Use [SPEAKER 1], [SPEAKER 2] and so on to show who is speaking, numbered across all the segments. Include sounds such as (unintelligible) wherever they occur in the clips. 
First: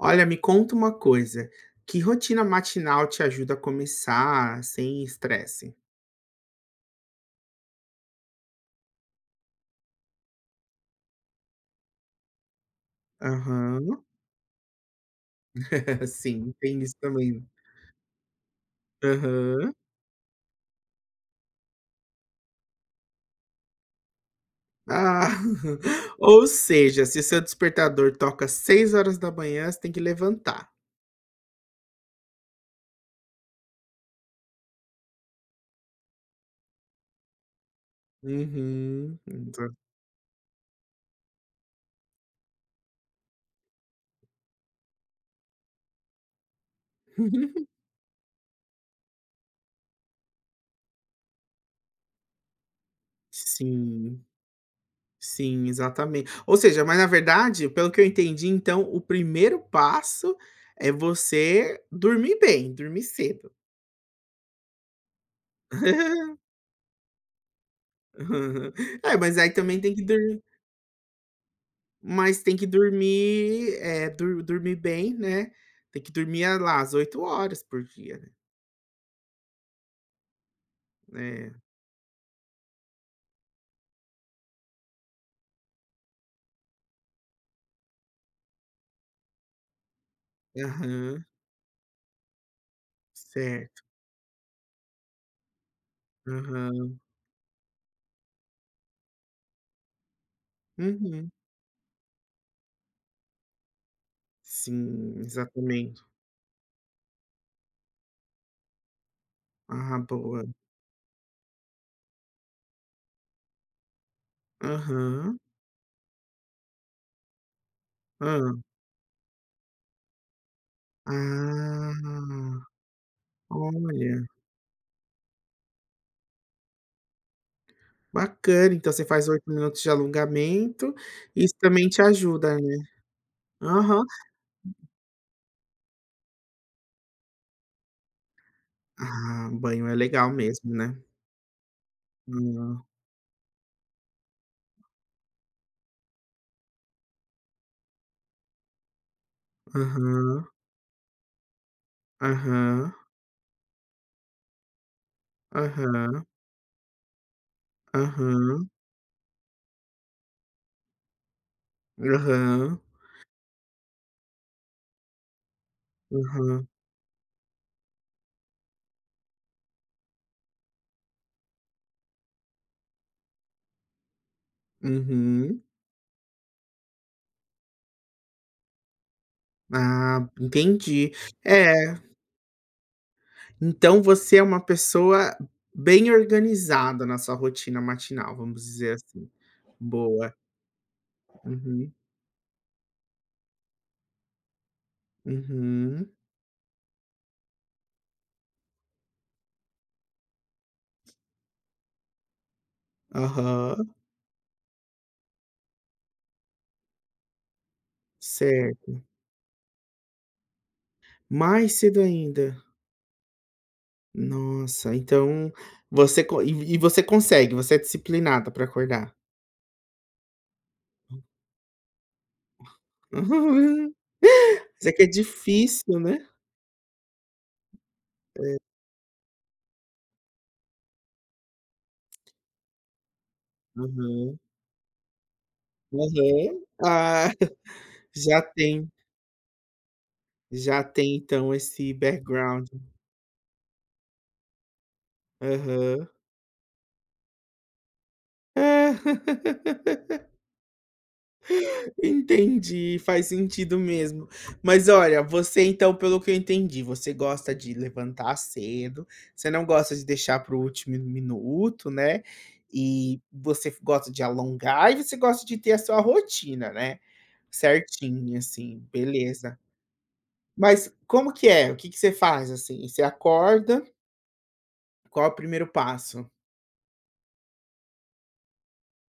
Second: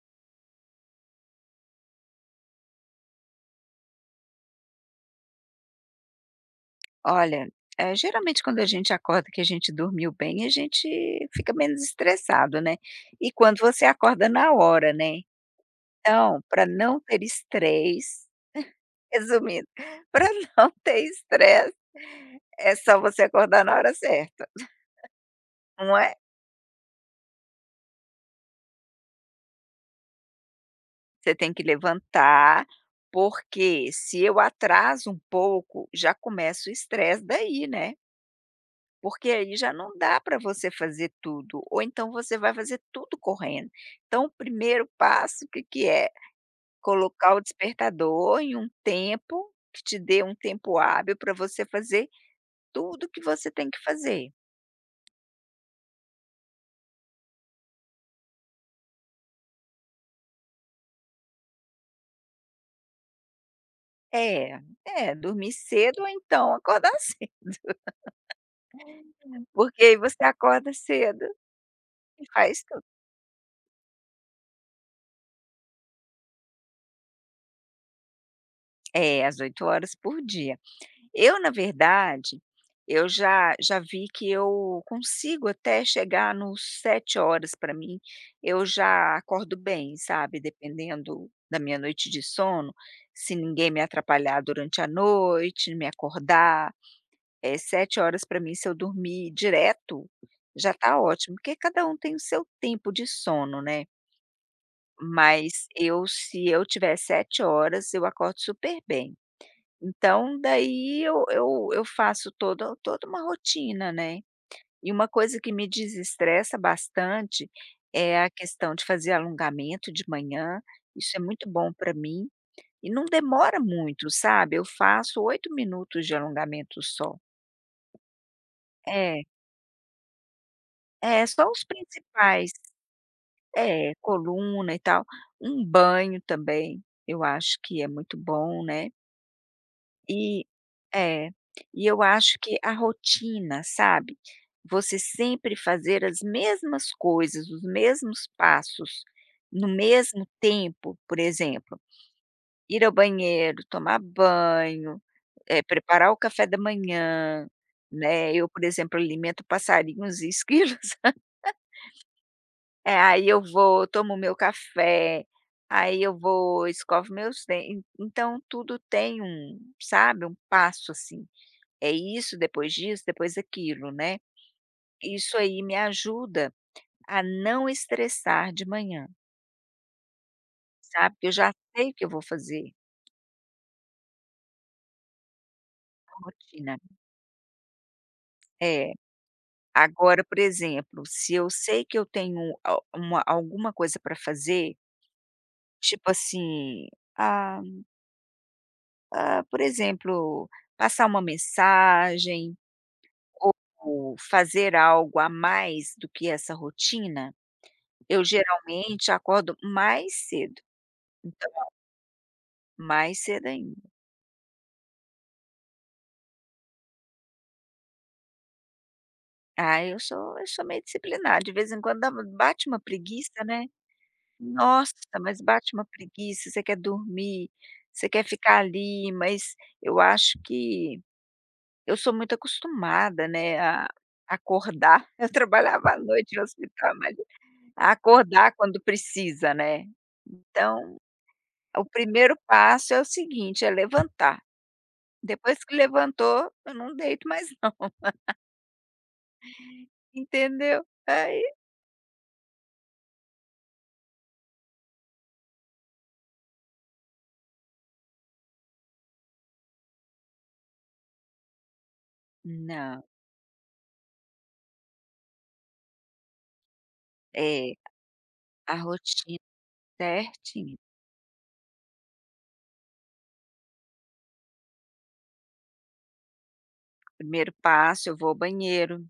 [SPEAKER 1] Olha me conta uma coisa, que rotina matinal te ajuda a começar sem estresse?
[SPEAKER 2] Olha, é geralmente quando a gente acorda que a gente dormiu bem a gente fica menos estressado, né, e quando você
[SPEAKER 1] Aham.
[SPEAKER 2] acorda na hora, né,
[SPEAKER 1] (laughs)
[SPEAKER 2] então
[SPEAKER 1] Sim, e
[SPEAKER 2] para
[SPEAKER 1] tem isso
[SPEAKER 2] não ter
[SPEAKER 1] também, né.
[SPEAKER 2] stress (chuckles) resumindo,
[SPEAKER 1] Aham.
[SPEAKER 2] para não ter stress é só você acordar na hora certa,
[SPEAKER 1] Ah,
[SPEAKER 2] (chuckles) né.
[SPEAKER 1] (chuckles) ou seja se seu despertador toca 6 h você tem que levantar.
[SPEAKER 2] Você tem que levantar, porque se eu atraso um pouco já começa o estresse daí, né?
[SPEAKER 1] Uhum,
[SPEAKER 2] Porque aí
[SPEAKER 1] então.
[SPEAKER 2] já não dá para você fazer tudo ou então você vai fazer tudo correndo, então o primeiro passo que que é, colocar o
[SPEAKER 1] (giggles)
[SPEAKER 2] despertador em um tempo que te dê um tempo hábil para você fazer tudo que você tem que
[SPEAKER 1] Sim,
[SPEAKER 2] fazer.
[SPEAKER 1] sim, exatamen ou seja mas na verdade, pelo que eu entendi então o 1º passo é você dormir bem, dormir cedo.
[SPEAKER 2] É, é dormir cedo ou
[SPEAKER 1] (giggles)
[SPEAKER 2] então acordar cedo. (laughs)
[SPEAKER 1] (chuckles) É, mas aí também
[SPEAKER 2] Porque
[SPEAKER 1] tem
[SPEAKER 2] aí
[SPEAKER 1] que
[SPEAKER 2] você
[SPEAKER 1] dormir
[SPEAKER 2] acorda cedo, e
[SPEAKER 1] mas tem
[SPEAKER 2] faz
[SPEAKER 1] que
[SPEAKER 2] tudo.
[SPEAKER 1] dormir, eh, dor dormir bem, né, tem que dormir lá às 8 horas por dia, né.
[SPEAKER 2] É às 8 horas por dia. Eu na
[SPEAKER 1] É.
[SPEAKER 2] verdade eu já já vi que eu consigo até chegar no 7 horas para mim, eu já acordo bem, sabe.
[SPEAKER 1] Aham.
[SPEAKER 2] Dependendo da minha noite de sono, se ninguém me
[SPEAKER 1] Certo.
[SPEAKER 2] atrapalhar durante a noite, me acordar,
[SPEAKER 1] Aham.
[SPEAKER 2] eh, 7 horas para mim se eu dormir direto, já tá
[SPEAKER 1] Uhum.
[SPEAKER 2] ótimo porque cada um tem o seu tempo de sono, né
[SPEAKER 1] Sim,
[SPEAKER 2] Mas
[SPEAKER 1] exatamente.
[SPEAKER 2] eu, se eu tiver 7 horas eu acordo super bem.
[SPEAKER 1] Ah,
[SPEAKER 2] Então
[SPEAKER 1] boa.
[SPEAKER 2] daí eu eu eu faço todo toda uma rotina, né, e uma
[SPEAKER 1] Aham.
[SPEAKER 2] coisa que me desestressa bastante é a
[SPEAKER 1] Hã.
[SPEAKER 2] questão de fazer alongamento de manhã, isso é muito bom para mim,
[SPEAKER 1] Ah,
[SPEAKER 2] e não demora muito
[SPEAKER 1] olha.
[SPEAKER 2] sabe, eu faço 8 minutos de alongamento, só.
[SPEAKER 1] Bacana, então você
[SPEAKER 2] É.
[SPEAKER 1] faz 8 minutos de alongamento,
[SPEAKER 2] É, só
[SPEAKER 1] isso
[SPEAKER 2] os
[SPEAKER 1] também te
[SPEAKER 2] principais.
[SPEAKER 1] ajuda, né,
[SPEAKER 2] É,
[SPEAKER 1] aham.
[SPEAKER 2] coluna e tal, um banho também, eu acho que é muito bom, né.
[SPEAKER 1] Ah, banho é legal
[SPEAKER 2] E,
[SPEAKER 1] mesmo, né?
[SPEAKER 2] é, e eu acho que a
[SPEAKER 1] Hã.
[SPEAKER 2] rotina, sabe, você sempre fazer as mesmas coisas, os mesmos passos, no mesmo
[SPEAKER 1] Aham.
[SPEAKER 2] tempo por exemplo, ir
[SPEAKER 1] Aham.
[SPEAKER 2] ao banheiro, tomar banho, eh, preparar o
[SPEAKER 1] Aham.
[SPEAKER 2] café da manhã, né, eu por
[SPEAKER 1] Aham.
[SPEAKER 2] exemplo alimento passarinhos e esquilos. (laughs)
[SPEAKER 1] Aham.
[SPEAKER 2] Eh, aí eu vou, tomo o meu café, aí eu vou
[SPEAKER 1] Aham.
[SPEAKER 2] escovo meus dentes, então tudo tem um sabe um passo, assim, é isso, depois disso, depois daquilo, né, isso
[SPEAKER 1] Uhum.
[SPEAKER 2] aí me ajuda a não estressar de manhã.
[SPEAKER 1] Ah, entendi,
[SPEAKER 2] Sabe, que eu já sei o que
[SPEAKER 1] é.
[SPEAKER 2] eu vou fazer.
[SPEAKER 1] Então, você é uma pessoa bem
[SPEAKER 2] Rotina.
[SPEAKER 1] organizada na sua rotina matinal, vamos
[SPEAKER 2] É.
[SPEAKER 1] dizer, assim.
[SPEAKER 2] Agora,
[SPEAKER 1] Boa.
[SPEAKER 2] por exemplo, se eu sei
[SPEAKER 1] Uhum.
[SPEAKER 2] que eu tenho o uma alguma coisa pra fazer,
[SPEAKER 1] Uhum.
[SPEAKER 2] tipo, assim, ah Ah, por exemplo, passar uma mensagem,
[SPEAKER 1] Aham.
[SPEAKER 2] ou fazer algo a mais do que essa rotina, eu
[SPEAKER 1] Certo.
[SPEAKER 2] geralmente acordo mais cedo. Então
[SPEAKER 1] Mais cedo ainda.
[SPEAKER 2] Mais cedo ainda.
[SPEAKER 1] Nossa, então, você con e e você consegue, você é disciplinada pra acordar?
[SPEAKER 2] Ah, eu sou eu sou meio disciplinar, de vez em quando dá bate uma preguiça, né.
[SPEAKER 1] (giggles) Mas é
[SPEAKER 2] Nossa,
[SPEAKER 1] que é
[SPEAKER 2] mas bate uma
[SPEAKER 1] difícil, né.
[SPEAKER 2] preguiça, você quer dormir, você quer
[SPEAKER 1] É
[SPEAKER 2] ficar ali, mas eu acho que eu sou muito acostumada, né, a
[SPEAKER 1] Uhum.
[SPEAKER 2] acordar, (chuckles) eu trabalhava à noite no
[SPEAKER 1] Aham.
[SPEAKER 2] hospital, mas
[SPEAKER 1] Ah. (chuckles) Já
[SPEAKER 2] acordar quando
[SPEAKER 1] tem
[SPEAKER 2] precisa, né.
[SPEAKER 1] Já
[SPEAKER 2] Então,
[SPEAKER 1] tem, então,
[SPEAKER 2] o
[SPEAKER 1] esse
[SPEAKER 2] primeiro
[SPEAKER 1] background.
[SPEAKER 2] passo é o seguinte, é levantar. Depois que
[SPEAKER 1] Aham.
[SPEAKER 2] levantou eu não deito mais não. (laughs)
[SPEAKER 1] (laughs)
[SPEAKER 2] Entendeu? Aí
[SPEAKER 1] Entendi, faz sentido mesmo. Mas olha, você, então, pelo que eu entendi, você gosta de levantar cedo, você não gosta de deixar para o último mi minuto, né,
[SPEAKER 2] Não.
[SPEAKER 1] e você gosta de alongar e você gosta de ter a sua rotina, né.
[SPEAKER 2] É,
[SPEAKER 1] Certinha
[SPEAKER 2] a
[SPEAKER 1] assim,
[SPEAKER 2] rotina
[SPEAKER 1] beleza.
[SPEAKER 2] certinha.
[SPEAKER 1] Mas como que é? O que que você faz, assim? Você acorda Qual o 1º passo?
[SPEAKER 2] 1º passo eu vou ao banheiro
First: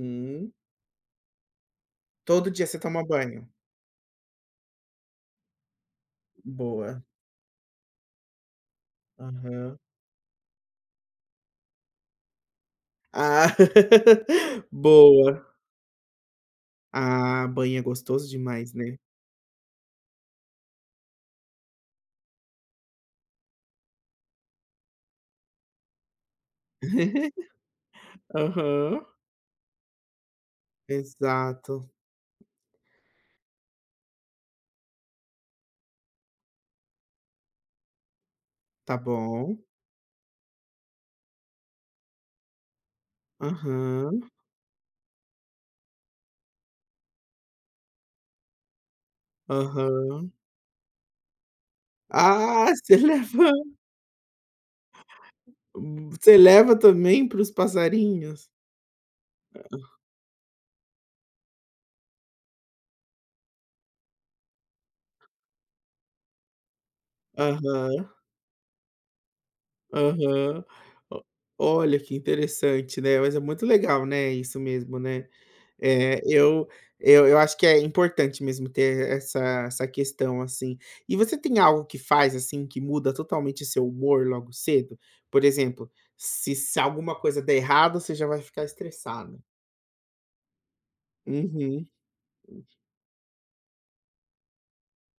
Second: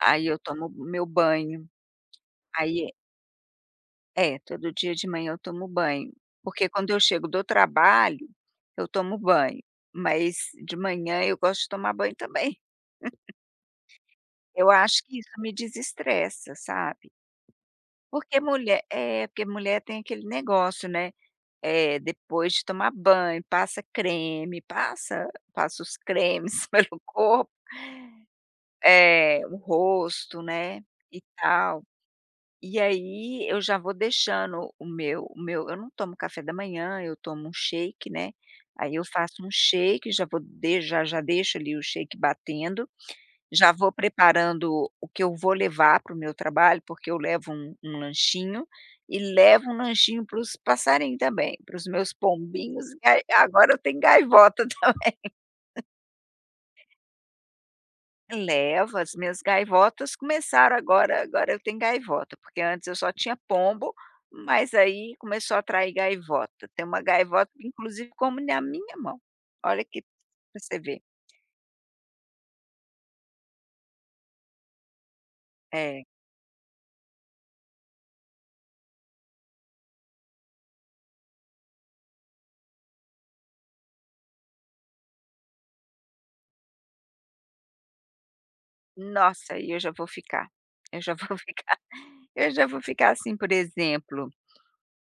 [SPEAKER 2] aí eu tomo meu banho,
[SPEAKER 1] Todo dia você
[SPEAKER 2] aí
[SPEAKER 1] toma banho?
[SPEAKER 2] É todo dia de manhã eu tomo banho, porque quando eu
[SPEAKER 1] Boa.
[SPEAKER 2] chego do trabalho, eu tomo banho,
[SPEAKER 1] Aham.
[SPEAKER 2] mas de manhã eu gosto de tomar banho também. (chuckles)
[SPEAKER 1] Ah, (laughs)
[SPEAKER 2] Eu acho que isso
[SPEAKER 1] boa.
[SPEAKER 2] me desestressa, sabe.
[SPEAKER 1] Ah, banho é gostoso
[SPEAKER 2] Porque
[SPEAKER 1] demais,
[SPEAKER 2] mulher
[SPEAKER 1] né.
[SPEAKER 2] é porque mulher tem aquele negócio, né. Eh. Depois de tomar banho, passa creme, passa passa os cremes pelo corpo
[SPEAKER 1] Aham.
[SPEAKER 2] eh, o rosto, né, e tal,
[SPEAKER 1] Exato.
[SPEAKER 2] e aí eu já vou deixando o meu o meu eu não tomo café da manhã eu tomo um shake né, aí
[SPEAKER 1] Tá
[SPEAKER 2] eu faço um
[SPEAKER 1] bom.
[SPEAKER 2] shake, já vou já já deixo ali o batendo, já vou
[SPEAKER 1] Aham.
[SPEAKER 2] preparando o que eu vou levar para o meu trabalho porque eu levo um um lanchinho, e levo um lanchinho
[SPEAKER 1] Aham.
[SPEAKER 2] para os passarinho também, para os meus
[SPEAKER 1] Ah,
[SPEAKER 2] pombinhos,
[SPEAKER 1] você
[SPEAKER 2] e aí
[SPEAKER 1] leva.
[SPEAKER 2] agora eu tenho gaivota também.
[SPEAKER 1] Você leva também para os passarinhos?
[SPEAKER 2] Levo, as minhas gaivotas começaram agora agora eu tenho gaivota, porque antes eu só tinha pombo, mas aí começou a atrair gaivota, tem uma gaivota
[SPEAKER 1] Aham.
[SPEAKER 2] inclusive que come na minha mão, olha que, para
[SPEAKER 1] Aham.
[SPEAKER 2] você ver.
[SPEAKER 1] Olha que interessante, né, mas é muito legal, né, isso mesmo, né.
[SPEAKER 2] É.
[SPEAKER 1] É eu eu eu acho que é importante mesmo ter essa essa questão assim. E você tem algo que faz assim que muda totalmente seu humor logo cedo? Por exemplo, se se alguma coisa der errado você já vai ficar estressada.
[SPEAKER 2] Nossa e eu já vou ficar eu já vou ficar
[SPEAKER 1] Uhum.
[SPEAKER 2] eu já vou ficar assim por exemplo,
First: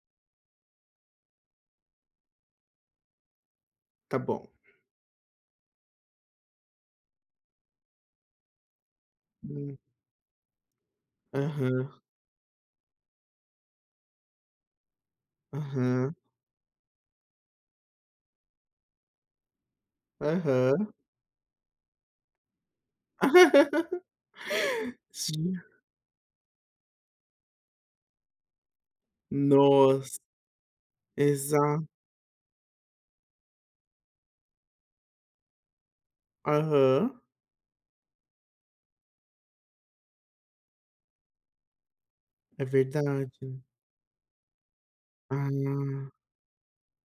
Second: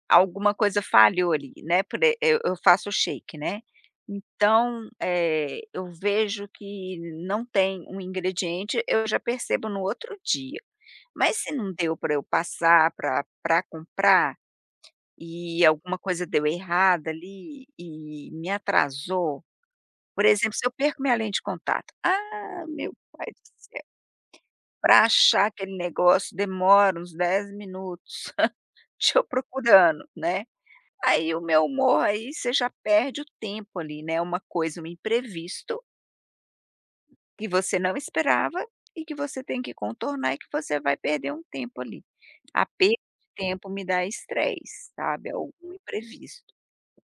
[SPEAKER 2] alguma coisa falhou ali, né, por eu eu faço o shake, né,
[SPEAKER 1] Tá bom.
[SPEAKER 2] então, eh, eu vejo que não tem um ingrediente eu já percebo
[SPEAKER 1] Hum.
[SPEAKER 2] no outro dia, mas se não
[SPEAKER 1] Aham.
[SPEAKER 2] deu para eu passar pra pra comprar, e alguma
[SPEAKER 1] Aham.
[SPEAKER 2] coisa deu errada ali e me atrasou, por exemplo, se eu
[SPEAKER 1] Aham.
[SPEAKER 2] perco minha lente de contato, ah meu pai do céu,
[SPEAKER 1] (laughs)
[SPEAKER 2] para achar aquele
[SPEAKER 1] (unintelligible)
[SPEAKER 2] negócio demora uns 10 minutos, (chuckles) estou procurando,
[SPEAKER 1] Nossa.
[SPEAKER 2] né. Aí o meu
[SPEAKER 1] Exato.
[SPEAKER 2] humor aí você já perde o tempo ali, né, uma coisa um imprevisto
[SPEAKER 1] Uhum.
[SPEAKER 2] Que você não esperava e que você tem que contornar e que você vai perder um tempo ali.
[SPEAKER 1] É
[SPEAKER 2] A perda de
[SPEAKER 1] verdade.
[SPEAKER 2] tempo me dá estresse, sabe, algum
[SPEAKER 1] Ah.
[SPEAKER 2] imprevisto.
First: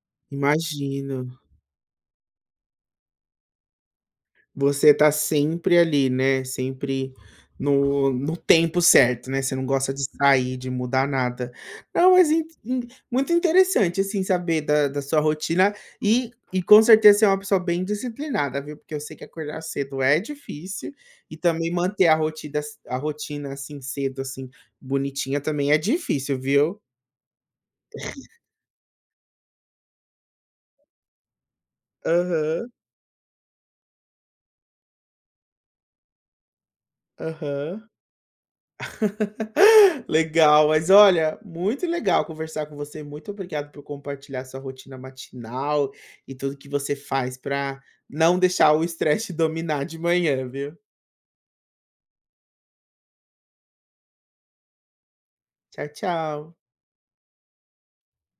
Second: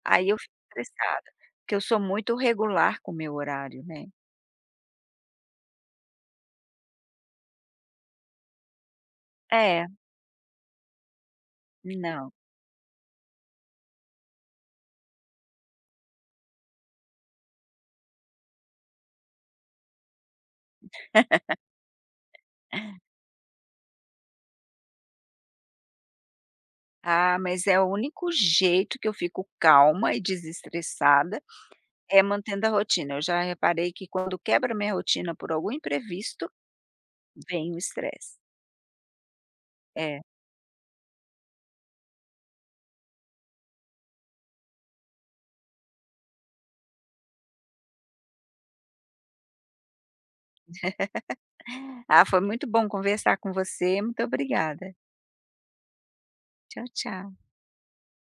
[SPEAKER 2] Aí eu fico estressada,
[SPEAKER 1] Imagino.
[SPEAKER 2] porque eu sou muito regular com o meu horário, né.
[SPEAKER 1] Você tá sempre ali, né, sempre no no tempo certo, né. Você não
[SPEAKER 2] É.
[SPEAKER 1] gosta de sair, de mudar nada. Não, mas
[SPEAKER 2] Não.
[SPEAKER 1] em em muito interessante, assim, saber da da sua rotina e e, com certeza, você uma pessoa bem disciplinada, viu, porque eu sei que acordar cedo é difícil e também manter a
[SPEAKER 2] (laughs)
[SPEAKER 1] rotida a rotina, assim, cedo, assim, bonitinha também é difícil, viu.
[SPEAKER 2] Ah, mas é o único jeito que eu fico calma e desestressada é mantendo a
[SPEAKER 1] Aham.
[SPEAKER 2] rotina. Eu já reparei que quando quebra a minha rotina por algum imprevisto vem o
[SPEAKER 1] Aham.
[SPEAKER 2] estresse.
[SPEAKER 1] (laughs)
[SPEAKER 2] É.
[SPEAKER 1] Legal. Mas olha, muito legal conversar com você. Muito obrigado por compartilhar sua rotina matinal e tudo que você faz pra não deixar o estresse te dominar de manhã, viu.
[SPEAKER 2] (laughs) Ah, foi muito bom conversar com você. Muito obrigada.
[SPEAKER 1] Tchau, tchau.
[SPEAKER 2] Tchau, tchau.